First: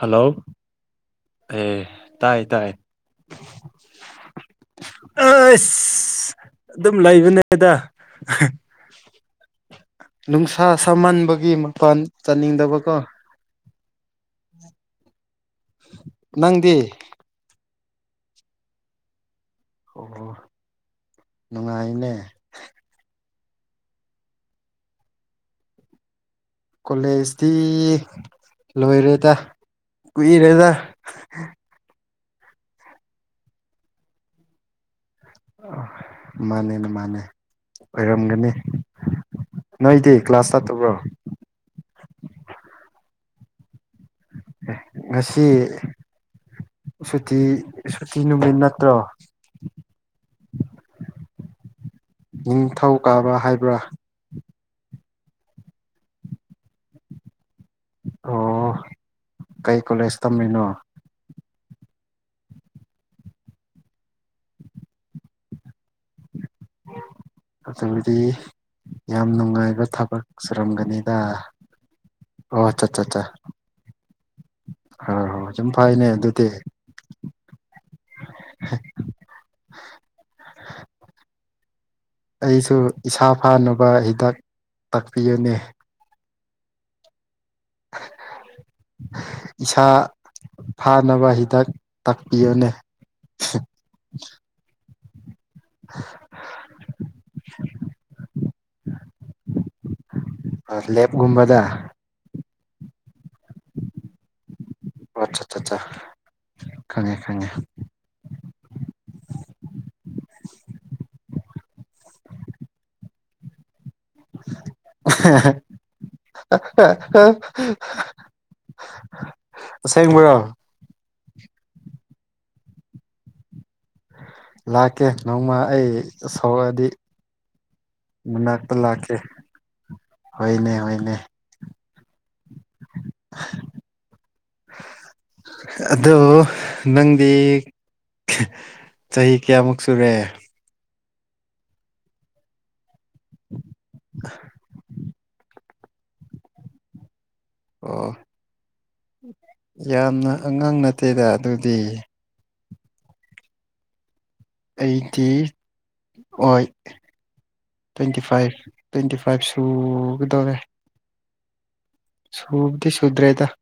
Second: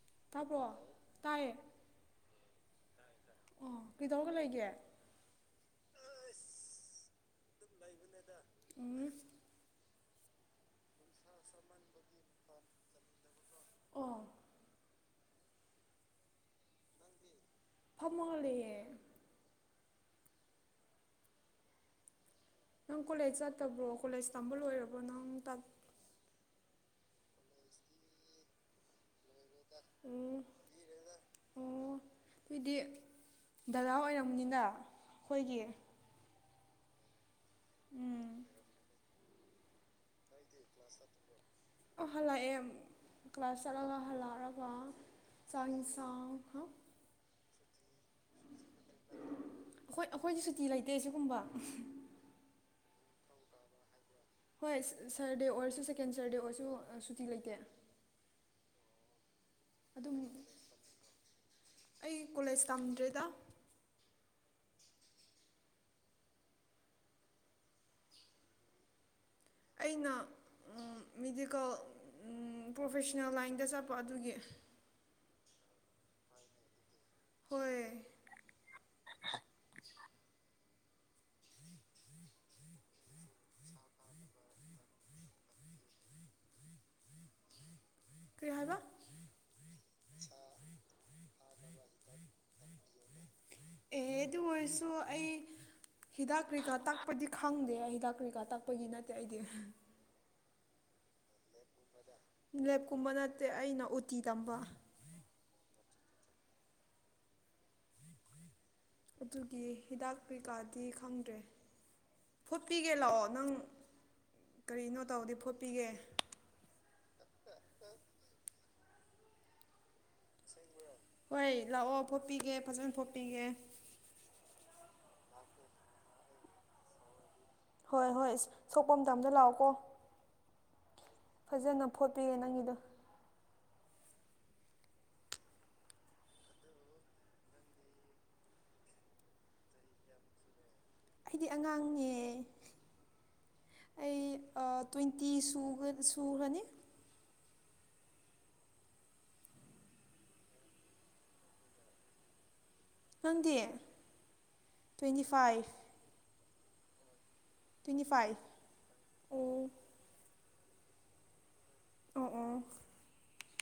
Hello ꯇꯥꯕ꯭ꯔꯣ ꯇꯥꯏꯌꯦ ꯑꯦ ꯇꯥꯏ ꯇꯥꯏ ꯑꯣ ꯀꯩꯗꯧꯔꯒ ꯂꯩꯒꯦ ꯑꯁ ꯑꯗꯨꯝ ꯂꯩꯕꯅꯦꯗ꯫ ꯑꯣ ꯅꯨꯡꯁꯥ ꯁꯃꯟꯕꯒꯤ ꯃꯄꯥꯟ ꯆꯠꯅꯤꯡꯗꯕ ꯀꯣ꯫ ꯑꯣ ꯅꯪꯗꯤ ꯐꯝꯃꯒ ꯂꯩꯌꯦ ꯑꯣ ꯅꯨꯡꯉꯥꯏꯅꯦ꯫ ꯅꯪ ꯀꯣꯂꯦꯖ ꯆꯠꯇꯕ꯭ꯔꯣ ꯀꯣꯂꯦꯖ ꯇꯝꯕ ꯂꯣꯏꯔꯕꯣ ꯅꯪ ꯀꯣꯂꯦꯖꯇꯤ ꯂꯣꯏꯔꯦꯗ ꯎꯝ ꯀꯨꯏꯔꯦꯗ ꯑꯣ ꯑꯗꯨꯗꯤ ꯗꯥꯗ ꯑꯣꯏꯔꯝꯅꯤꯅ ꯑꯩꯈꯣꯏꯒꯤ ꯃꯥꯅꯦ ꯃꯥꯅꯦ ꯎꯝ ꯑꯣꯏꯔꯝꯒꯅꯤ ꯅꯣꯏꯗꯤ ꯀ꯭ꯂꯥꯁ ꯆꯠꯇꯕ꯭ꯔꯣ ꯍꯜꯂꯛꯑꯦ ꯀ꯭ꯂꯥꯁ ꯆꯠꯂꯒ ꯍꯜꯂꯛꯑꯒ ꯉꯁꯤ ꯆꯥꯡꯁꯥꯡꯈ ꯁꯨꯇꯤ ꯁꯨꯇꯤ ꯅꯨꯃꯤꯠ ꯅꯠꯇ꯭ꯔꯣ ꯑꯩꯈꯣꯏ ꯑꯩꯈꯣꯏꯗꯤ ꯁꯨꯇꯤ ꯂꯩꯇꯦ ꯁꯤꯒꯨꯝꯕ ꯅꯤꯡꯊꯧ ꯀꯥꯕ ꯍꯥꯏꯕ꯭ꯔꯥ ꯍꯣꯏ ꯁꯔꯗꯦ ꯑꯣꯏꯔꯁꯨ ꯁꯦꯀꯦꯟ ꯁꯔꯗꯦ ꯑꯣꯏꯔꯁꯨ ꯁꯨꯇꯤ ꯂꯩꯇꯦ ꯑꯣ ꯀꯩ ꯑꯗꯨꯝ ꯀꯣꯂꯦꯖ ꯇꯝꯃꯤꯅꯣ꯫ ꯑꯩ ꯀꯣꯂꯦꯖ ꯇꯝꯗ꯭ꯔꯦꯗ ꯑꯗꯨꯕꯨꯗꯤ ꯌꯥꯝ ꯅꯨꯡ ꯑꯩꯅ ꯃꯦꯗꯤꯀꯦꯜ ꯑꯣ ꯆꯠ ꯄ꯭ꯔꯣꯐꯦꯁꯅꯦꯜ ꯂꯥꯏꯟꯗ ꯆꯠꯄ ꯑꯗꯨꯒꯤ ꯑ ꯍꯣ ꯁꯨꯝ ꯐꯩꯅꯦ ꯑꯗꯨꯗꯤ ꯍꯣꯏ ꯑꯩꯁꯨ ꯏꯁꯥ ꯐꯥꯅꯕ ꯍꯤꯗꯥꯛ ꯇꯥꯛꯄꯤꯒꯅꯤ ꯀꯩ ꯍꯥꯏꯕ ꯏꯁꯥ ꯐꯥꯅꯕ ꯍꯤꯗꯥꯛ ꯇꯥꯛꯄꯤꯌꯨꯅꯦ꯫ ꯑꯦ ꯑꯗꯨ ꯑꯣꯏꯔꯁꯨ ꯑꯩ ꯍꯤꯗꯥꯛ ꯀ꯭ꯔꯤꯀꯥ ꯇꯥꯛꯄꯗꯤ ꯈꯪꯗꯦ ꯍꯤꯗꯥꯛ ꯀ꯭ꯔꯤꯀꯥ ꯇꯥꯛꯄꯒꯤ ꯅꯠꯇꯦ ꯑꯩꯗꯤ꯫ ꯑ ꯂꯦꯞꯒꯨꯝꯕꯗ ꯂꯦꯞꯀꯨꯝꯕ ꯅꯠꯇꯦ ꯑꯩꯅ ꯎꯇꯤ ꯇꯝꯕ꯫ ꯑꯠ ꯈꯪꯉꯦ ꯈꯪꯉꯦ ꯑꯗꯨꯒꯤ ꯍꯤꯗꯥꯛ ꯀꯩꯀꯥꯗꯤ ꯈꯪꯗ꯭ꯔꯦ ꯐꯣꯠꯄꯤꯒꯦ ꯂꯥꯛꯑꯣ ꯅꯪ ꯀꯔꯤꯅꯣ ꯇꯧꯗꯤ ꯐꯣꯠꯄꯤꯒꯦ ꯑꯁꯦꯡꯕꯔ ꯍꯣꯏ ꯂꯥꯛꯑꯣ ꯐꯣꯄꯤꯒꯦ ꯐꯖꯅ ꯐꯣꯄꯤꯒꯦ ꯂꯥꯛꯀꯦ ꯅꯣꯡꯃ ꯑꯩ ꯁꯧꯔꯛꯑꯗꯤ꯫ ꯍꯣꯏ ꯍꯣꯏ ꯃꯅꯥꯛꯇ ꯁꯣꯛꯄ ꯂꯥꯛꯀꯦ ꯃꯇꯝꯗ ꯂꯥꯛꯑꯣꯀꯣ ꯍꯣꯏꯅꯦ ꯍꯣꯏꯅꯦ ꯐꯖꯅ ꯐꯣꯠꯄꯤꯌꯦ ꯅꯪꯒꯤꯗꯣ [inaudible] ꯑꯣ ꯅꯪꯗꯤ ꯆꯍꯤ ꯀꯌꯥꯃꯨꯛ ꯁꯨꯔꯦ ꯑꯩ ꯑꯉꯥꯡꯅꯦ ꯑ ꯇ꯭ꯋꯦꯟꯇꯤ ꯁꯨꯒ ꯁꯨꯍꯥꯅꯤ꯫ ꯑꯣ ꯌꯥꯝꯅ ꯑꯉꯥꯡ ꯅꯠꯇꯦꯗ ꯑꯗꯨꯗꯤ ꯈꯥꯪꯡꯗꯤꯌꯦ ꯑꯩꯗꯤ ꯑꯣꯏ ꯇ꯭ꯋꯦꯟꯇꯤ ꯐꯥꯏꯚ ꯇ꯭ꯋꯦꯟꯇꯤ ꯐꯥꯏꯚ ꯑꯣ ꯁꯨꯒꯗꯧꯔꯦ ꯑꯣ ꯑꯣ ꯁꯨꯕꯗꯤ ꯁꯨꯗ꯭ꯔꯦꯗ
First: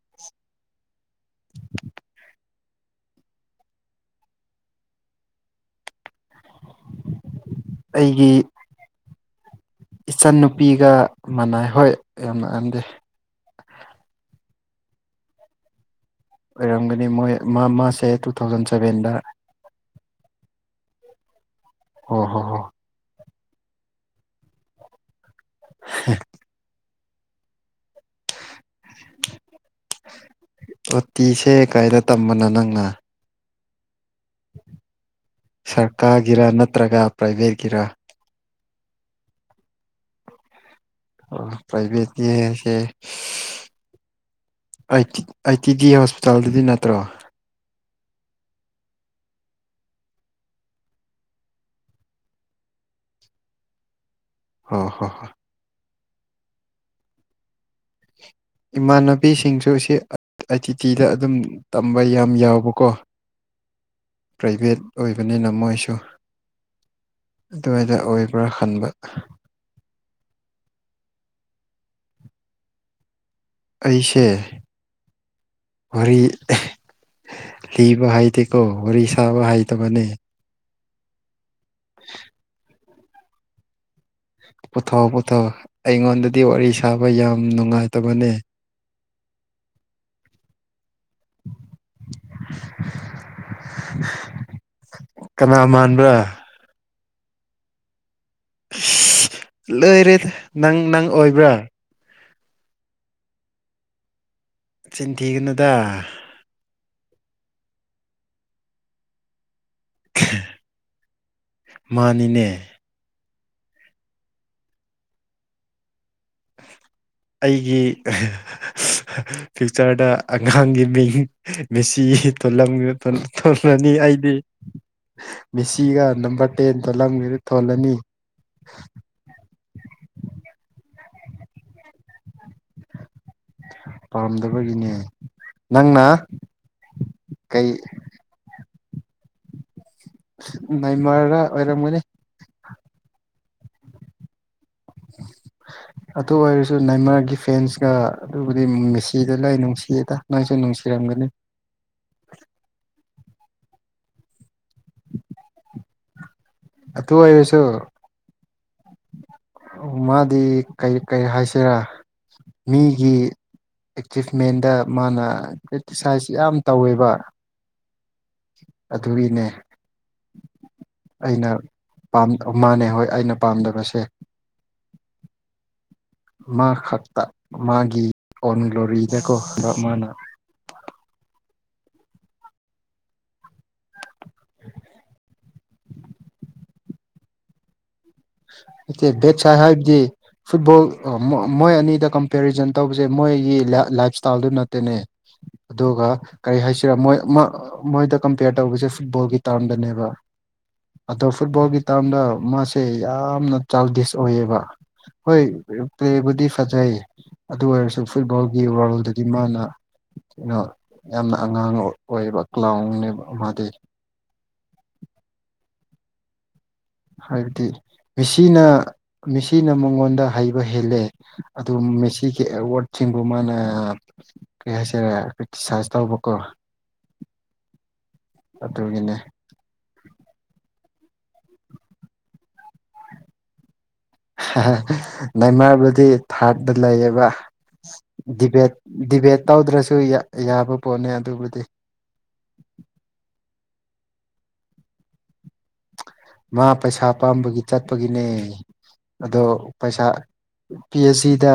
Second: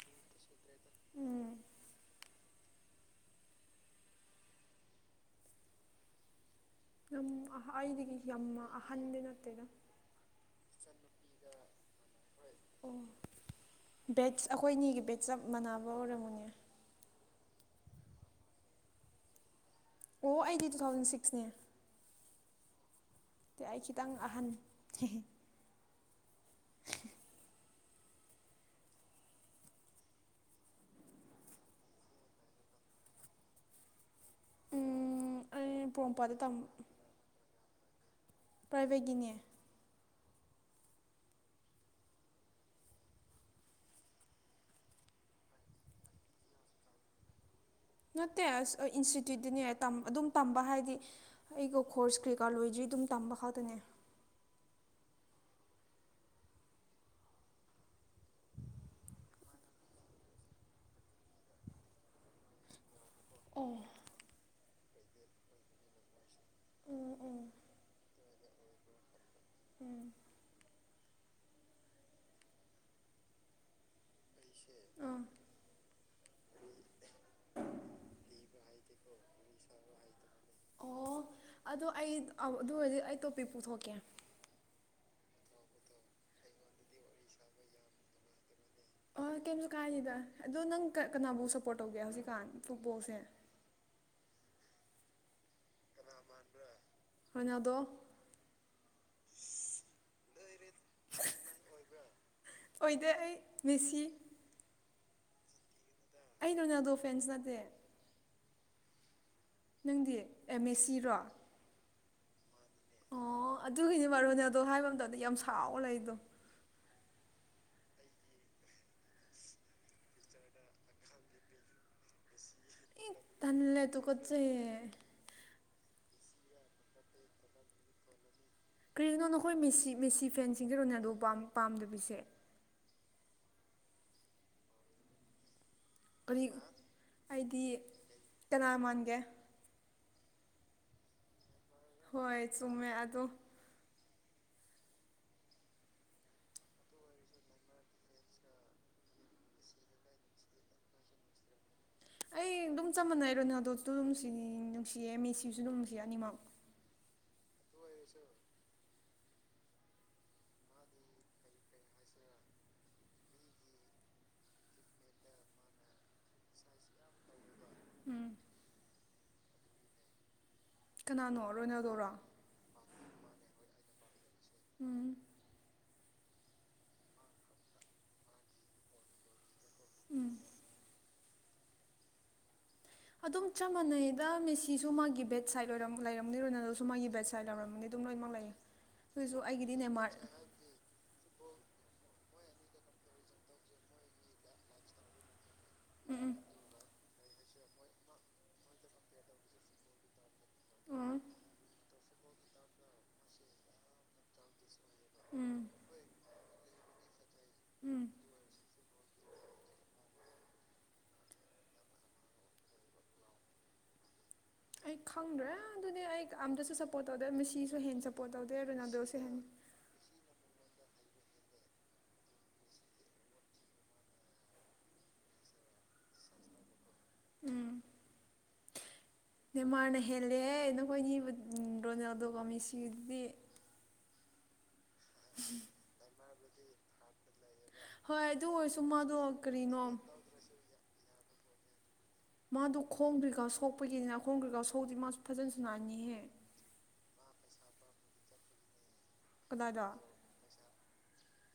ꯎꯝ ꯌꯥꯝ ꯑꯩꯗꯒꯤ ꯌꯥꯝ ꯑꯍꯟꯗꯤ ꯅꯠꯇꯦꯗ ꯏꯆꯟꯟꯅꯨꯄꯤꯒ ꯃꯅꯥꯏ ꯍꯣꯏ ꯌꯥꯝ ꯥꯛꯑꯟꯗꯦ ꯑꯣ ꯕꯦꯠꯁ ꯑꯩꯈꯣꯏ ꯑꯅꯤꯒꯤ ꯕꯦꯠꯁꯞ ꯃꯥꯟꯅꯕ ꯑꯣꯏꯔꯝꯃꯨꯅꯦ ꯑꯣꯏꯔꯝꯒꯅꯤ ꯃꯣꯏ ꯃꯥ ꯃꯥꯁꯦ ꯇꯨ ꯊꯥꯎꯖꯟ ꯁꯕꯦꯟꯗ ꯑꯣ ꯑꯩꯗꯤ ꯇꯨ ꯊꯥꯎꯖꯟ ꯁꯤꯛꯁꯅꯦ ꯑꯣ ꯍꯣ ꯍꯣ ꯑꯩ ꯈꯤꯇꯪ ꯑꯍꯟ ꯎ ꯎꯇꯤꯁꯦ ꯀꯥꯏꯗ ꯇꯝꯕꯅꯣ ꯅꯪꯅ ꯎꯝ ꯑꯩ ꯄꯣꯔꯣꯝꯄꯥꯠꯇ ꯁꯔꯀꯥꯔꯒꯤꯔ ꯇꯝ ꯅꯠꯇ꯭ꯔꯒ ꯄ꯭ꯔꯥꯏꯚꯦꯠꯀꯤꯔ ꯄ꯭ꯔꯥꯏꯚꯦꯠꯀꯤꯅꯦ ꯑꯣ ꯄ꯭ꯔꯥꯏꯚꯦꯠꯅꯤꯁꯦ ꯑꯩ ꯇꯤ ꯗꯤ ꯍꯣꯁꯄꯤꯇꯥꯜꯗꯗꯤ ꯅꯠꯇ꯭ꯔꯣ ꯅꯠꯇꯦ ꯑꯁ ꯏꯟꯁꯇꯤꯇ꯭ꯌꯨꯠꯇꯨꯅꯦ ꯑꯗꯨꯝ ꯇꯝꯕ ꯍꯥꯏꯗꯤ ꯑꯩꯒꯣ ꯈꯣꯔꯁ ꯀ꯭ꯔꯤꯀꯥꯔꯠ ꯂꯣꯏꯗ꯭ꯔꯤ ꯑꯗꯨꯝ ꯇꯝꯕ ꯈꯥꯛꯛꯇꯅꯦ ꯑꯣ ꯍꯣ ꯍ ꯏꯃꯥꯟꯅꯕꯤꯁꯤꯡꯁꯨ ꯁꯤ ꯑꯥꯏ ꯇꯤ ꯇꯤꯗ ꯑꯗꯨꯝ ꯇꯝꯕ ꯌꯥꯝ ꯌꯥꯎꯕꯀꯣ ꯑꯣ ꯄ꯭ꯔꯥꯏꯚꯦꯠ ꯑꯣꯏꯕꯅꯤꯅ ꯃꯣꯏꯁꯨ ꯎꯝ ꯎꯝ ꯑꯗꯨꯋꯥꯏꯗ ꯑꯣꯏꯕ꯭ꯔꯥ ꯈꯟꯕꯔ ꯎꯝ ꯑꯩꯁꯦ ꯑꯥ ꯋꯥꯔꯤ ꯂꯤꯕ ꯍꯩꯇꯦꯀꯣ ꯋꯥꯔꯤ ꯁꯥꯥꯕ ꯍꯩꯇꯕꯅꯤ ꯑꯣ ꯑꯗꯣ ꯑꯩ ꯑꯗꯨ ꯑꯣꯏꯔꯗꯤ ꯑꯩ ꯇꯣꯄꯤꯛ‌ ꯄꯨꯊꯣꯛꯀꯦ ꯄꯨꯊꯣꯛꯑꫭ ꯄꯨꯊꯣꯛꯑꫭ ꯑꯩꯉꯣꯟꯗꯗꯤ ꯋꯥꯔꯤ ꯁꯥꯕ ꯌꯥꯝ ꯅꯨꯡꯉꯥꯏꯇꯕꯅꯦ ꯑꯣ ꯀꯩꯝꯖꯨ ꯀꯥꯏꯗꯦꯗ ꯑꯗꯣ ꯅꯪ ꯀ ꯀꯅꯥꯕꯨ ꯁꯞꯄꯣꯔꯠ ꯇꯧꯒꯦ ꯍꯧꯖꯤꯛꯀꯥꯟ ꯐꯨꯠꯕꯣꯜꯁꯦ ꯀꯅꯥ ꯃꯥꯟꯕ꯭ꯔꯥ ꯔꫭꯅꯥꯜꯗꫭ ꯏꯁ ꯂꯩꯔꯦꯗ ꯅꯪ ꯅꯪ ꯑꯣꯏꯕ꯭ꯔꯥ ꯑꯣꯏꯗꯦ ꯑꯩ ꯃꯦꯁꯤ ꯅꯆꯤꯟꯊꯤꯒꯅꯨꯗ ꯑꯩ ꯔꫭꯅꯥꯜꯗꫭ ꯐ꯭ꯔꯦꯟꯁ ꯅꯠꯇꯦ ꯅꯪꯗꯤ ꯑꯦ ꯃꯦꯁꯤꯔꯣ ꯅꯤꯅꯦ ꯑꯣ ꯑꯗꯨꯒꯤꯅꯤ ꯃꯔꯨꯅꯦ ꯑꯗꯣ ꯍꯥꯏꯕ ꯃꯇꯝꯗ ꯌꯥꯝ ꯁꯥꯎꯔ ꯂꯩꯗꯣ ꯑꯩꯒꯤ ꯐ꯭ꯌꯨꯏꯆꯔꯗ ꯑꯉꯥꯡꯒꯤ ꯃꯤꯡ ꯃꯦꯁꯤ ꯊꯣꯂꯝ ꯏ ꯇꯜꯂꯦ ꯊꯣꯜꯂꯅꯤ ꯑꯩꯗꯤ ꯇꯨꯀꯠꯆꯩꯌꯦ ꯃꯦꯁꯤꯒ ꯅꯝꯕꯔ ꯇꯦꯟꯗꯣ ꯂꯪ ꯊꯣꯜꯂꯅꯤ ꯀꯔꯤꯒꯤꯅꯣ ꯅꯈꯣꯏ ꯃꯦꯁꯤ ꯃꯦꯁꯤ ꯐꯦꯟꯁꯤꯡꯁꯦ ꯔꫭꯅꯥꯜꯗꫭ ꯄꯥꯝ ꯄꯥꯝꯗꯕꯁꯦ ꯄꯥꯝꯗꯕꯒꯤꯅꯦ ꯅꯪꯅ ꯀꯔꯤ ꯀꯩ ꯀꯅꯥꯃꯥꯟꯒꯦ ꯅꯦꯃꯥꯔꯔ ꯑꯣꯏꯔꯝꯒꯅꯤ ꯍꯣꯏ ꯆꯨꯝꯃꯦ ꯑꯗꯣ [inaudible] ꯑꯗꯨ ꯑꯣꯏꯔꯁꯨ ꯅꯦꯃꯥꯔꯒꯤ ꯐꯦꯟꯁꯀ ꯑꯗꯨꯕꯨꯗꯤ ꯃꯦꯁꯤꯗ ꯂꯣꯏ ꯅꯨꯡꯁꯤꯗ ꯅꫭꯏꯁꯨ ꯅꯨꯡꯁꯤꯔꯝꯒꯅꯤ ꯑꯩ ꯑꯗꯨꯝ ꯆꯞ ꯃꯥꯟꯅꯩ ꯔꯣꯅꯥꯜꯗꫭꯁꯨ ꯗꯨꯝꯅꯨꯡꯁꯤ ꯅꯨꯡꯁꯤꯌꯦ ꯃꯦꯁꯤꯁꯨ ꯑꯗꯨꯝ ꯅꯨꯡꯁꯤꯌꯦ ꯑꯅꯤꯃꯛ ꯑꯗꯨ ꯑꫭꯏꯔꯁꯨ ꯃꯥꯗꯤ ꯀꯩ ꯀꯩ ꯍꯥꯏꯁꯤꯔꯥ ꯃꯤꯒꯤ ꯑꯦꯆꯤꯞꯃꯦꯟꯗ ꯃꯥꯅ ꯀ꯭ꯔꯤꯇꯤꯁꯥꯏꯁ ꯌꯥꯝ ꯇꯧꯋꯦꯕ ꯎꯝ ꯑꯗꯨꯒꯤꯅꯦ ꯀꯅꯥꯅꯣ ꯑꯩꯅ ꯔꯣꯅꯥꯜꯗꫭꯔꫭ ꯄꯥꯝ ꯃꯥꯅꯦ ꯍꯣꯏ ꯑꯩꯅ ꯄꯥꯝꯗꯕꯁꯦ ꯎꯝ ꯃꯥ ꯈꯛꯇ ꯃꯥꯒꯤ ꯑꯣꯟ ꯂꯣꯔꯤꯗꯀꯣ ꯃꯥꯅ ꯎꯝ ꯑꯗꯨꯝ ꯆꯞ ꯃꯥꯟꯅꯩꯗ ꯃꯦꯁꯤꯁꯨ ꯃꯥꯒꯤ ꯕꯦꯠ ꯁꯥꯏꯠ ꯑꫭꯏꯔꯝ ꯂꯩꯔꯝꯅꯤ ꯂꯣꯅꯥꯜꯗꫭꯁꯨ ꯃꯥꯒꯤ ꯕꯦꯠ ꯁꯥꯏꯠ ꯂꯩꯔꯝꯅꯤ ꯑꯗꯨꯝ ꯂꯣꯏꯃꯛ ꯂꯩ ꯎꯝ ꯅꯠꯇꯦ ꯕꯦꯠ ꯑꯗꯨꯁꯨ ꯁꯥꯏꯠ ꯑꯩꯒꯤꯗꯤ ꯍꯥꯏꯕꯗꯤ ꯅꯦꯃꯥꯔ ꯐꯨꯠꯕꯣꯜ ꯃꯣꯏ ꯑꯅꯤꯗ ꯀꯝꯄꯦꯔꯤꯖꯟ ꯇꯧꯕꯁꯦ ꯃꯣꯏꯒꯤ ꯂꯥ ꯂꯥꯏꯞꯁ꯭ꯇꯥꯜꯗꯨ ꯅꯠꯇꯦꯅꯦ [inaudible] ꯑꯗꯨꯒ ꯎꯝ ꯀꯔꯤ ꯍꯥꯏꯁꯤꯔ ꯃꯣꯏ ꯃꯣꯏꯗ ꯀꯝꯄꯤꯌꯔ ꯇꯧꯕꯁꯦ ꯐꯨꯠꯕꯣꯜꯒꯤ ꯇꯥꯔꯝꯗꯅꯦꯕ ꯎꯝ ꯑꯗꯣ ꯐꯨꯠꯕꯣꯜꯒꯤ ꯇꯥꯝꯗ ꯃꯥꯁꯦ ꯌꯥꯝꯅ ꯆꯥꯡꯗꯤꯁ ꯑꯣꯏꯌꯦꯕ ꯎꯝ ꯍꯣꯏ ꯎꯝ ꯄ꯭ꯂꯦꯕꯨꯗꯤ ꯐꯖꯩ ꯑꯗꯨ ꯑꯣꯏꯔꯁꯨ ꯎꯝ ꯐꯨꯠꯕꯣꯜꯒꯤ ꯋꯥꯔꯜꯗ ꯗꯤ ꯃꯥꯅ ꯀꯩꯅꯣ ꯌꯥꯝꯅ ꯑꯉꯥꯡ ꯑꯣꯏꯌꯦꯕ ꯀ꯭ꯂꯥꯎꯅꯦꯕ ꯃꯥꯗꯤ ꯑꯩ ꯈꯪꯗ꯭ꯔꯦ ꯑꯗꯨꯗꯤ ꯑꯩ ꯑꯝꯇꯁꯨ ꯁꯞꯄꯣꯔꯠ ꯇꯧꯗꯦ ꯍꯥꯏꯕꯗꯤ ꯃꯤꯁꯤꯁꯨ ꯍꯦꯟ ꯁꯞꯄꯣꯔꯠ ꯇꯧꯗꯦ ꯔꫭꯅꯥꯜꯁꯨ ꯍꯦꯟ ꯑꯩꯅ ꯃꯉꯣꯟꯗ ꯍꯩꯕ ꯍꯦꯜꯂꯦ ꯑꯗꯨ ꯃꯦꯁꯤꯒꯤ ꯑꯦꯋꯥꯔꯠꯁꯤꯡꯕꯨ ꯃꯥꯅ ꯀꯩ ꯍꯥꯏꯁꯔꯦ ꯀ꯭ꯔꯤꯇꯤꯁꯥꯏꯖ ꯇꯧꯕꯀꯣ ꯎꯝ ꯑꯗꯨ ꯏꯅꯦ ꯃꯦꯟꯃꯥꯔꯅ ꯍꯦꯜꯂꯦꯍꯦ ꯅꯈꯣꯏ ꯑꯅꯤꯕꯨ ꯔꯣꯅꯥꯜꯗꯣꯒꯃꯤ ꯁꯤꯗꯨꯗꯤ ꯅꯏꯃꯔꯕꯨꯗꯤ ꯊꯥꯔꯗ ꯂꯩꯌꯦꯕ ꯍꯣꯏ ꯑꯗꯨ ꯗꯤꯕꯦꯠ ꯑꯣꯏꯔꯁꯨ ꯃꯥꯗꯣ ꯗꯤꯕꯦꯠ ꯀꯔꯤꯅꯣ ꯇꯧꯗ꯭ꯔꯁꯨ ꯌꯥꯕ ꯄꯣꯠꯅꯤ ꯑꯗꯨꯕꯨꯗꯤ ꯃꯥꯗ ꯈꯣꯡꯒ꯭ꯔꯤꯀꯥꯎ ꯁꯣꯛꯄꯒꯤꯅꯤꯅ ꯈꯣꯡꯒ꯭ꯔꯤꯀꯥꯎ ꯁꯣꯛꯁꯤꯗꯤ ꯃꯥꯁꯨ ꯐꯖꯅꯁꯨ ꯅꯥꯅꯤꯍꯦ ꯃꯥ ꯄꯩꯁꯥ ꯄꯥꯝꯕꯒꯤ ꯆꯠꯄꯒꯤꯅꯦ ꯑꯗꯣ ꯀꯗꯥꯏꯗ ꯄꯩꯁꯥ ꯄꯤ ꯑꯩꯆ ꯗ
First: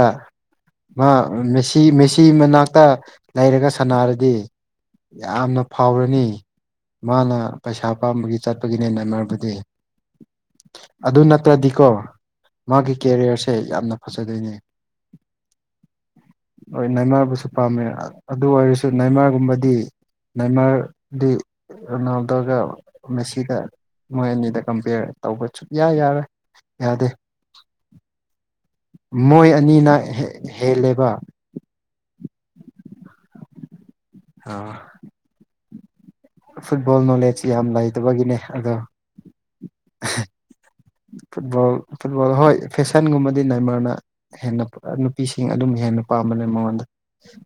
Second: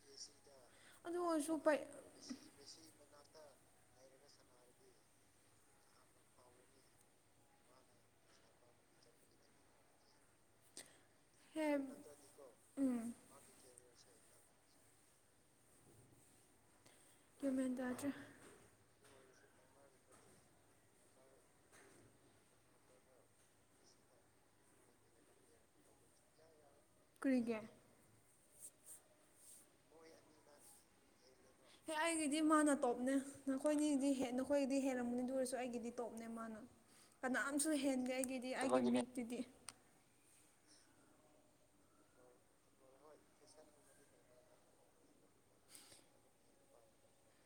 ꯑꯗꯨ ꯑꯣꯏꯔꯁꯨ ꯄꯩ ꯃꯥꯦꯁꯤꯦꯁꯤ ꯐꯤ ꯃꯅꯥꯛꯇ ꯂꯩꯔꯒ ꯁꯥꯟꯅꯔꯗꯤ ꯌꯥꯝꯅ ꯐꯥꯎꯔꯅꯤ ꯃꯥꯅ ꯄꯩꯁꯥ ꯄꯥꯝꯕꯒꯤ ꯆꯠꯄꯒꯤꯅꯦ ꯅꯃꯔꯕꯗꯤ ꯑꯗꯨ ꯍꯦ ꯅꯠꯇ꯭ꯔꯗꯤꯀꯣ ꯃꯥꯒꯤ ꯎꯝ ꯀꯦꯔꯤꯌꯔꯁꯦ ꯌꯥꯝꯅ ꯐꯖꯗꯣꯏꯅꯤ ꯨ ꯒ꯭ꯌꯥꯟ ꯃꯦꯟ ꯄꯥꯝꯃꯦ ꯇꯥꯗ꯭ꯔꯦ ꯑꯗꯨ ꯑꯣꯏꯔꯁꯨ ꯅꯥꯏꯃꯥꯒꯨꯝꯕꯗꯤ ꯅꯏꯃꯔꯗꯤ ꯔꯣꯅꯥꯜꯗꯣꯒ ꯃꯦꯁꯤꯒ ꯃꯣꯏ ꯑꯅꯤꯗ ꯀꯝꯄꯦꯌꯔ ꯇꯧꯕ ꯁꯨꯛꯌꯥ ꯌꯥꯔꯣꯏ ꯌꯥꯗꯦ ꯀꯔꯤꯒꯤ ꯃꯣꯏ ꯑꯅꯤꯅ ꯍꯦꯜꯂꯦꯕ ꯍꯦ ꯑꯩꯒꯤꯗꯤ ꯃꯥ ꯅ ꯇꯣꯞꯅꯦ ꯅꯈꯣꯏꯒꯤꯗꯤ ꯅꯈꯣꯏꯒꯤꯗꯤ ꯍꯦꯜꯂꯝꯃꯅꯤ ꯑꯗꯨ ꯑꯣꯏꯔꯁꯨ ꯑꯩꯒꯤꯗꯤ ꯇꯣꯞꯅꯦ ꯃꯥꯅ ꯐꯨꯠꯕꯣꯜ ꯅꯣꯂꯦꯖ ꯌꯥꯝ ꯀꯅꯥꯝꯁꯨ ꯍꯦꯟꯒꯦ ꯂꯩꯇꯕꯒꯤꯅꯦ ꯑꯩꯒꯤꯗꯤ ꯑꯗꯣ ꯑꯩꯒꯤ ꯃꯤꯠꯇꯨꯗꯤ ꯐꯨꯠꯕꯣꯜ ꯐꯨꯠꯕꯣꯜ ꯍꯣꯏ ꯐꯦꯁꯟꯒꯨꯝꯕꯗꯤ ꯅꯥꯏꯃꯔꯅ ꯍꯦꯟꯅ ꯅꯨꯄꯤꯁꯤꯡ ꯑꯗꯨꯝ ꯍꯦꯟꯅ ꯄꯥꯝꯕꯅꯦ ꯃꯉꯣꯟꯗ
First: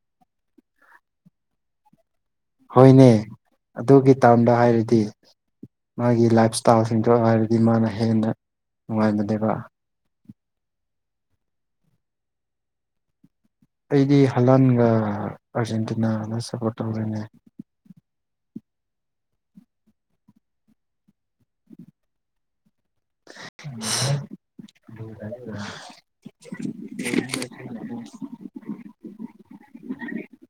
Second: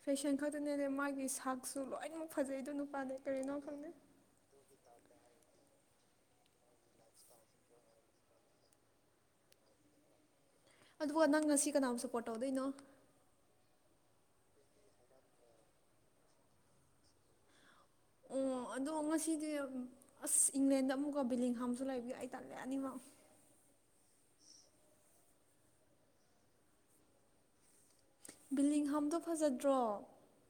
ꯐꯦꯁꯟ ꯈꯛꯇꯅꯦꯅꯦ ꯃꯥꯒꯤ ꯁꯥꯛꯁꯨ ꯂꯣꯏꯅꯃꯛ ꯐꯖꯩꯗꯣ ꯅꯨꯄꯥꯅꯦ ꯀꯔꯤꯅꯣ ꯈꯪꯗꯦ ꯇꯥꯝꯗ ꯍꯥꯏꯔꯗꯤ ꯃꯥꯒꯤ ꯂꯥꯏꯞ ꯏꯁꯇꯥꯏꯜꯁꯤꯡꯗꯣ ꯍꯥꯏꯔꯗꯤ ꯃꯥꯅ ꯍꯦꯟꯅ ꯅꯨꯡꯉꯥꯏꯕꯅꯦꯕ ꯑꯗꯨ ꯅꯪ ꯉꯁꯤ ꯀꯅꯥꯝ ꯁꯞꯄꯣꯔꯠ ꯇꯧꯗꯣꯏꯅꯣ ꯑꯩꯗꯤ ꯍꯜꯂꯥꯟꯒ ꯑꯥꯔꯖꯦꯟꯇꯤꯅꯥꯗ ꯁꯞꯄꯣꯔꯠ ꯇꯧꯖꯔꯤꯅꯦ ꯑꯣ ꯑꯗꯣ ꯉꯁꯤꯗꯤ ꯑꯁ ꯏꯪꯂꯦꯟꯗ ꯑꯃꯨꯛꯀ ꯕꯤꯂꯤꯡꯍꯥꯝꯁꯨ ꯂꯩꯕꯤꯌꯨ ꯑꯩ ꯇꯜꯂꯦꯑꯅꯤꯃꯛ [inaudible] [unintelligible] ꯕꯤꯗꯤꯡ ꯍꯥꯝꯗꯣ ꯐꯖꯗ꯭ꯔꯣ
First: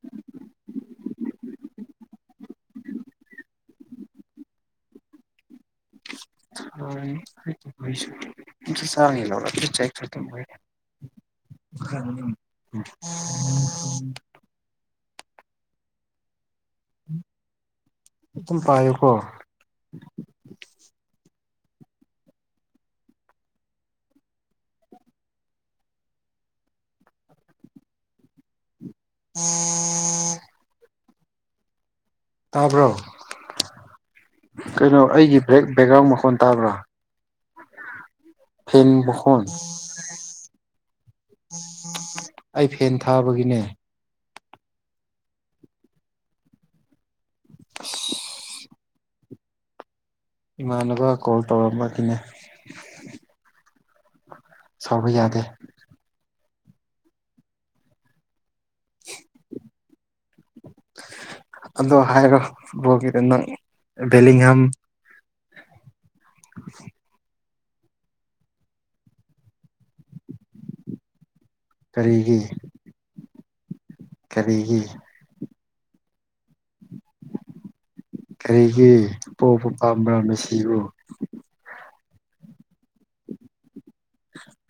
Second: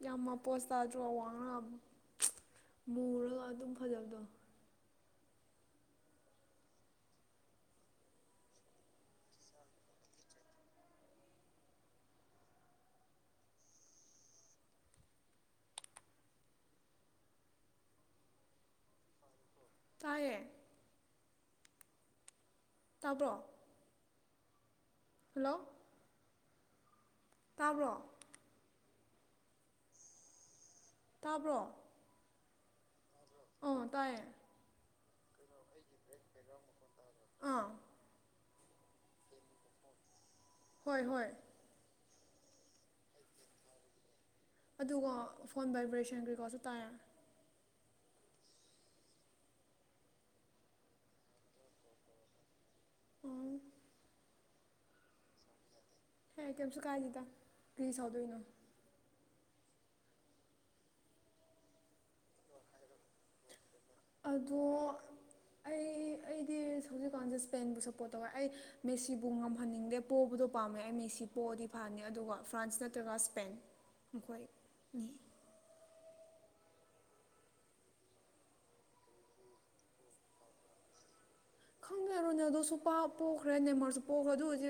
ꯌꯥꯝ ꯃꯄꯣꯁ ꯇꯥꯗ꯭ꯔꯣ ꯋꯥꯡ ꯉꯛꯑꯕ ꯃꯨꯔꯒ ꯑꯗꯨꯝ ꯐꯖꯕꯗꯣ [unintelligible] [unintelligible] ꯑꯗꯨꯝ ꯄꯥꯏꯌꯨꯀꯣ ꯇꯌꯦ ꯇꯥꯕ꯭ꯔꯣ ꯍꯜꯂꯣ ꯇꯥꯕ꯭ꯔꯣ ꯑꯣ ꯇꯥꯕ꯭ꯔꯣ ꯇꯥꯔꯕ꯭ꯔꯣ ꯑꯣ ꯇꯥꯏꯌꯦ ꯀꯩꯅꯣ ꯑꯩꯒꯤ ꯕꯦꯛ ꯕꯦꯛꯒ꯭ꯔꯥꯎꯟ ꯃꯈꯣꯟ ꯇꯥꯕ꯭ꯔꯥ ꯑꯥ ꯐꯤꯂꯝꯕꯨꯁꯣꯟ ꯍꯣꯏ ꯍꯣꯏ ꯑꯩ ꯐꯦꯟ ꯊꯥꯕꯒꯤꯅꯦ ꯑꯗꯨꯒ ꯐꯣꯟ ꯚꯏꯕ꯭ꯔꯦꯁꯟ ꯀꯩꯀꯣꯁꯨ ꯇꯥꯏꯔ [inaudible] ꯏꯃꯥꯟꯅꯕ ꯀꯣꯜ ꯇꯧꯔꯝꯃꯈꯤꯅꯦ ꯑꯣ ꯁꯥꯎꯕ ꯌꯥꯗꯦ ꯀꯔꯤ ꯀꯌꯝꯁꯨ ꯀꯥꯏꯗ‌ꯦꯗ ꯀ‌ꯩ ꯁꯥꯎꯗꯣꯏꯅꯣ ꯑꯗꯣ ꯍꯥꯏꯔ‌ꯣ ꯕ‍ꯣꯜ ꯒꯤ ꯗ‌ꯣ ꯅꯪ ꯕꯦꯂꯤꯡꯍꯝ ꯑꯗꯣ ꯑꯩ ꯑꯩꯗꯤ ꯍꯧꯖꯤꯛꯀꯥꯟꯁꯦ ꯁꯄꯦꯟꯕꯨ ꯁꯨ ꯄꯣ ꯇꯧꯋ‌ꯦ ꯑꯩ ꯃꯦꯁꯤꯕꯨ ꯉꯝꯍꯟꯅꯤꯡꯗꯦ ꯄꯣꯕꯗꯣ ꯄꯥꯝꯃꯦ ꯑꯩ ꯃꯦꯁꯤ ꯄꯣꯛꯑꯗꯤ ꯐꯥꯉꯤ ꯑꯗꯨꯒ ꯀꯔꯤꯒꯤ ꯐ꯭ꯔꯥꯟꯁ ꯅꯠꯇ꯭ꯔꯒ ꯁ꯭ꯄꯦꯟ ꯃꯈꯣꯏꯅꯤ ꯀꯔꯤꯒꯤ ꯀꯔꯤꯒꯤ ꯄꯣꯛꯄ ꯄꯥꯝꯕ꯭ꯔꯥ ꯃ‌ꯦꯁꯤꯕꯨ ꯈꯪꯉ‌ꯦ ꯔ‌ꯣꯅꯥꯜꯗꯣꯁꯨ ꯄ ꯄ‌ꯣꯈ꯭ꯔꯦ ꯅꯦꯃꯔꯁꯨ ꯄꯣꯕ ꯑꯗꯨ ꯑ‌ꯣꯏꯗꯤ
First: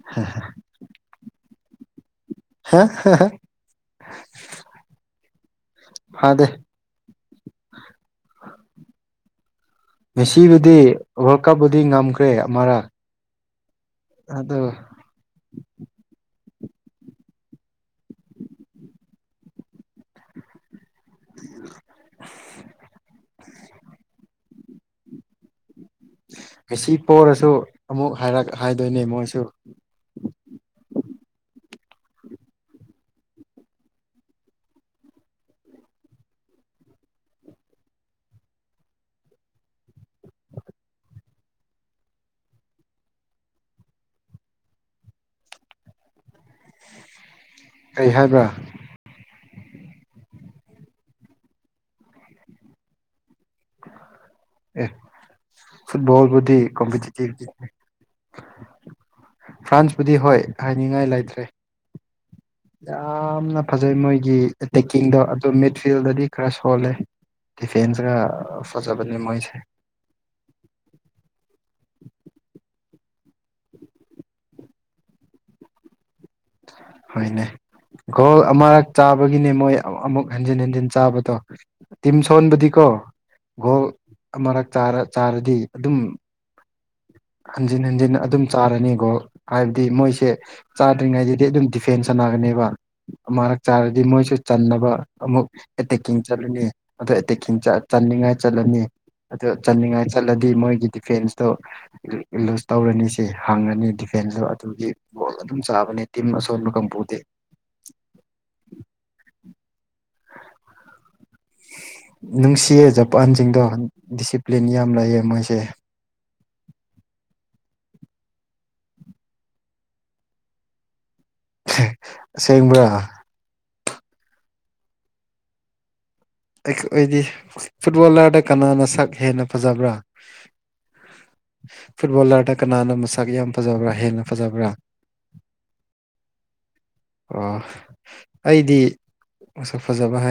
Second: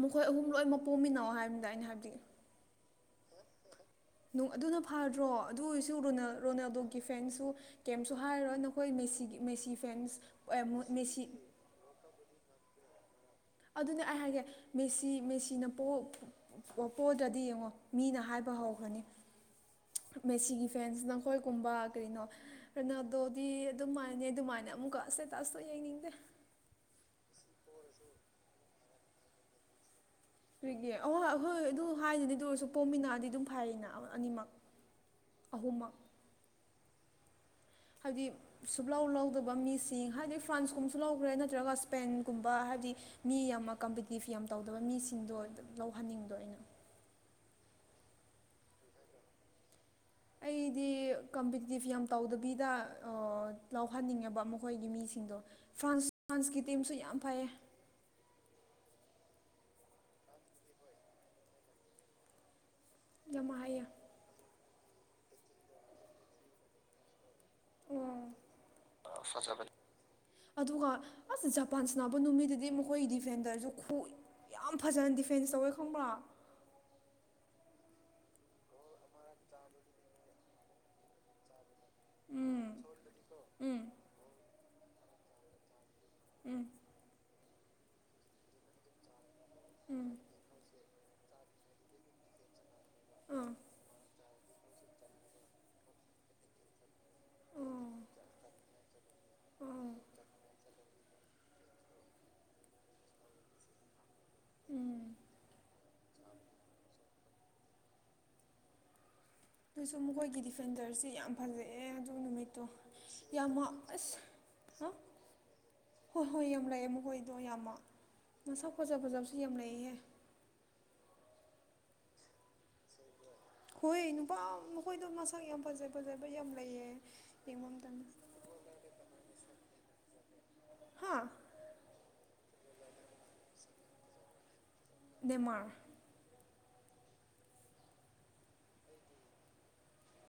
ꯃꯈꯣꯏ ꯑꯍꯨꯝ ꯂꯣꯏꯅꯃꯛ ꯄꯣꯃꯤꯟꯅꯧ ꯍꯥꯏꯝ ꯅꯤ ꯗ ꯑꯩ ꯅ ꯍꯥꯏꯕꯗꯤ ꯍ ꯍ [inaudible] ꯅꯨꯡ ꯑꯗꯨꯅ ꯐꯥꯗ꯭ꯔꯣ ꯑꯗꯨ ꯑꯣꯏꯁꯨ ꯔꯣꯅꯥꯜ ꯐꯥꯗꯦ ꯔꯣꯅꯥꯜꯗꯣꯒꯤ ꯐꯦꯟꯁꯨ ꯀꯦꯝꯁꯨ ꯍꯥꯏꯔꯣꯏ ꯅꯈꯣꯏ ꯃꯦꯁꯤ ꯃꯦꯁꯤ ꯐꯦꯟꯁ ꯃꯦꯁꯤ ꯋꯔꯥꯜ ꯀꯞ ꯕꯨꯗꯤ ꯉꯝ ꯈꯔ‌ꯦ ꯑꯃꯔꯥ ꯑꯗꯨꯅꯦ ꯑꯩ ꯍꯥꯏꯒꯦ ꯃꯦꯁꯤ ꯃꯦꯁꯤꯅ ꯄ‌ꯣ ꯄꯣꯗ꯭ꯔꯗꯤ ꯌꯦꯡꯉꯣ ꯃꯤꯅ ꯍꯥꯏꯕ ꯍꯧꯒꯅꯤ ꯃꯦꯁꯤꯒꯤ ꯐꯦꯟꯁ ꯅꯈꯣꯏꯒꯨꯝꯕ ꯀꯩꯅꯣ ꯔꯦꯅꯥꯜꯗꯣ ꯗꯤ ꯑꯗꯨ ꯃꯥꯏꯅꯦ ꯑꯗꯨꯃꯥꯏꯅ ꯑꯃꯨꯛꯀ ꯁ꯭ꯇꯦꯇꯁꯇꯣ ꯌꯦꯡꯅꯤꯡꯗꯦ ꯃ‌ꯦꯁꯤ ꯄ‌ꯣꯔꯁꯨ ꯑꯃꯨꯛ ꯍꯥꯏꯔꯛ ꯍꯥꯏꯗꯣꯏꯅꯦ ꯃꯣꯏꯁꯨ ꯀꯔꯤꯒꯤ ꯑꯣꯏ ꯍꯣꯏ ꯑꯗꯨ ꯍꯥꯏꯅꯤ ꯑꯗꯨ ꯑꯣꯏꯔꯁꯨ ꯄꯣꯃꯤꯟꯅꯔꯗꯤ ꯑꯗꯨꯝ ꯐꯩꯌꯦꯅ ꯑꯅꯤꯃꯛ ꯑꯍꯨ ꯃꯛ ꯍꯥꯏꯗꯤ ꯁꯨꯛꯂꯥꯎ ꯂꯧꯗꯕ ꯃꯤꯁꯤꯡ ꯍꯥꯏꯗꯤ ꯐ꯭ꯔꯥꯟꯁꯀꯨꯝꯕꯁꯨ ꯂꯧꯈ꯭ꯔꯦ ꯅꯠꯇ꯭ꯔꯒ ꯁ꯭ꯄꯦꯟꯒꯨꯝꯕ ꯍꯥꯏꯕꯗꯤ ꯃꯤ ꯌꯥꯝ ꯀꯝꯄꯤꯇꯤꯞ ꯌꯥꯝ ꯇꯧꯗꯕ ꯃꯤꯁꯤꯡꯗꯣ ꯑꯗꯨꯝ ꯂꯧꯍꯟꯅꯤꯡꯗꯣ ꯑꯩꯅ ꯀꯩ ꯍꯥꯏꯕ ꯑꯩꯗꯤ ꯀꯝꯄꯤꯇꯤꯇꯤꯞ ꯌꯥꯝ ꯇꯧꯗꯕꯤꯗ ꯂꯧꯍꯟꯅꯤꯡꯉ‌ꯦꯕ ꯑꯦ ꯃꯈꯣꯏꯒꯤ ꯃꯤꯁꯤꯡꯗꯣ ꯐ꯭ꯔꯥꯟꯁ ꯐꯨꯠꯕꯣꯜꯕꯨꯗꯤ ꯐ꯭ꯔꯥꯟꯁꯀꯤ ꯇꯤꯝꯁꯨ ꯌꯥꯝ ꯀꯣꯝꯄꯤꯇꯤꯇꯤꯞ ꯐꯩꯌꯦ ꯐ꯭ꯔꯥꯟꯁꯄꯨꯗꯤ ꯍꯣꯏ ꯍꯥꯏꯅꯤꯡꯉꯥꯏ ꯂꯩꯇ꯭ꯔꯦ ꯌꯥꯝ ꯌꯥꯝꯅ ꯍꯩꯌꯦ ꯐꯖꯩ ꯃꯣꯏꯒꯤ ꯇꯦꯛꯀꯤꯡꯗꯣ ꯑꯗꯨ ꯃꯤꯗ ꯐꯤꯜꯗꯗꯤ ꯈꯔ ꯁꯣꯜꯂꯦ [unintelligible] ꯑ ꯃꯣꯏꯁꯦ ꯐꯖꯕꯅ‌ꯦ ꯑꯗꯨꯒ ꯑꯁ ꯖꯄꯥꯟ ꯁꯥꯟꯅꯕ ꯅꯨꯃꯤꯠꯗꯨꯗꯤ ꯃꯈꯣꯏꯒꯤ ꯗꯤꯐꯦꯟꯗꯔꯖꯨ ꯈꯨꯏ ꯌꯥꯝ ꯐꯖꯅ ꯗꯤꯐꯦꯟꯁ ꯇꯧꯋꯦ ꯈꯪꯕ꯭ꯔꯥ ꯍꯣꯏꯅꯦ ꯒꯣꯜ ꯑꯃꯔꯛ ꯆꯥꯕꯒꯤꯅꯦ ꯃꯣꯏ ꯑꯃꯨꯛ ꯍꯟꯖꯤꯟ ꯍꯟꯖꯤꯟ ꯆꯥꯕꯗꯣ ꯇꯤꯝ ꯎꯝ ꯁꯣꯟꯕꯗꯤꯀꯣ ꯎꯝ ꯒꯣꯜ ꯑꯃꯔꯛ ꯆꯥꯔ ꯆꯥꯔꯗꯤ ꯑꯗꯨꯝ ꯎꯝ ꯍꯟꯖꯤꯟ ꯍꯟꯖꯤꯟ ꯑꯗꯨꯝ ꯆꯥꯔꯅꯤ ꯒ‌ꯣꯜ ꯫ ꯍꯥꯏꯕꯗꯤ ꯎꯝ ꯃꯣꯏꯁꯦ ꯆꯥꯗ꯭ꯔꯤꯉꯩꯗꯗꯤ ꯑꯗꯨꯝ ꯗꯤꯐꯦꯟꯁ ꯁꯥꯟꯅꯒꯅꯦꯕ ꯑꯥ ꯃꯔꯛ ꯆꯥꯔꯗꯤ ꯃꯣꯏꯁꯨ ꯆꯟꯅꯕ ꯑꯃꯨꯛ ꯑꯦꯇꯦꯛꯀꯤꯡ ꯆꯠꯂꯅꯤ ꯑꯗꯨ ꯑꯦꯇꯦꯛꯀꯤꯡ ꯆꯅꯤꯡꯉꯥꯏ ꯆꯠꯂꯅꯤ ꯑꯗꯨ ꯑꯥ ꯆꯠꯅꯤꯡꯉꯥꯏ ꯆꯠꯂꯗꯤ ꯃꯣꯏꯒꯤ ꯗꯤꯐꯦꯟꯁꯇꯣ ꯂꯨꯁ ꯇꯧꯔꯅꯤ ꯁ‌ꯦ ꯍꯪꯉꯥꯅꯤ ꯗꯤꯐꯦꯟꯁꯇꯣ ꯑꯗꯨꯒꯤ ꯕꯣꯜ ꯑꯗꯨꯝ ꯆꯥꯕꯅꯦ ꯇꯤꯝ ꯑꯁꯣꯟꯕ ꯀꯝ ꯄꯨꯗ‌ꯦ꯫ [inaudible] ꯑꯗꯨꯁꯨ ꯃꯈꯣꯏꯒꯤ ꯗꯤꯐꯦꯟꯗꯔꯁꯦ ꯌꯥꯝ ꯐꯖꯑꯦ ꯑꯗꯨ ꯅꯨꯃꯤꯠꯇꯣ ꯌꯥꯝ ꯑꯁ ꯕꯔ‌ꯦꯟ ꯌꯥꯝ ꯂꯩꯌꯦ ꯃꯣꯏꯁꯦ ꯍꯣꯏ ꯍꯣꯏ ꯌꯥꯝ ꯂꯩꯑꯦ ꯃꯈꯣꯏꯗꯣ ꯌꯥꯝꯃ ꯃꯁꯛ ꯐꯖ ꯐꯖꯕꯁꯨ ꯌꯥꯝ ꯂꯩꯍꯦ ꯑꯁꯦꯡꯕ꯭ꯔꯥ ꯍꯣꯏ ꯅꯨꯄꯥꯃꯈꯣꯏꯗꯣ ꯃꯁꯛ ꯌꯥꯝ ꯐꯖꯩ ꯐꯖꯕ ꯌꯥꯝ ꯂꯩꯌꯦ ꯑꯩꯈꯣꯏꯗꯤ ꯌꯦꯡꯕ ꯃꯇꯝꯗ ꯐꯨꯠꯕꯣꯂꯔꯗ ꯀꯅꯥꯅ ꯁꯛ ꯍꯦꯟꯅ ꯐꯖꯕ꯭ꯔꯥ ꯍꯥꯥ ꯐꯨꯠꯕꯣꯂꯥꯔꯗ ꯀꯅꯥꯅ ꯃꯁꯛ ꯌꯥꯝ ꯐꯖꯕ꯭ꯔꯥ ꯍꯦꯟꯅ ꯐꯖꯕ꯭ꯔꯥ ꯅꯦꯃꯥꯔ ꯑꯣ ꯑꯩꯗꯤ ꯃꯁꯛ ꯐꯖꯕ ꯍꯥꯏ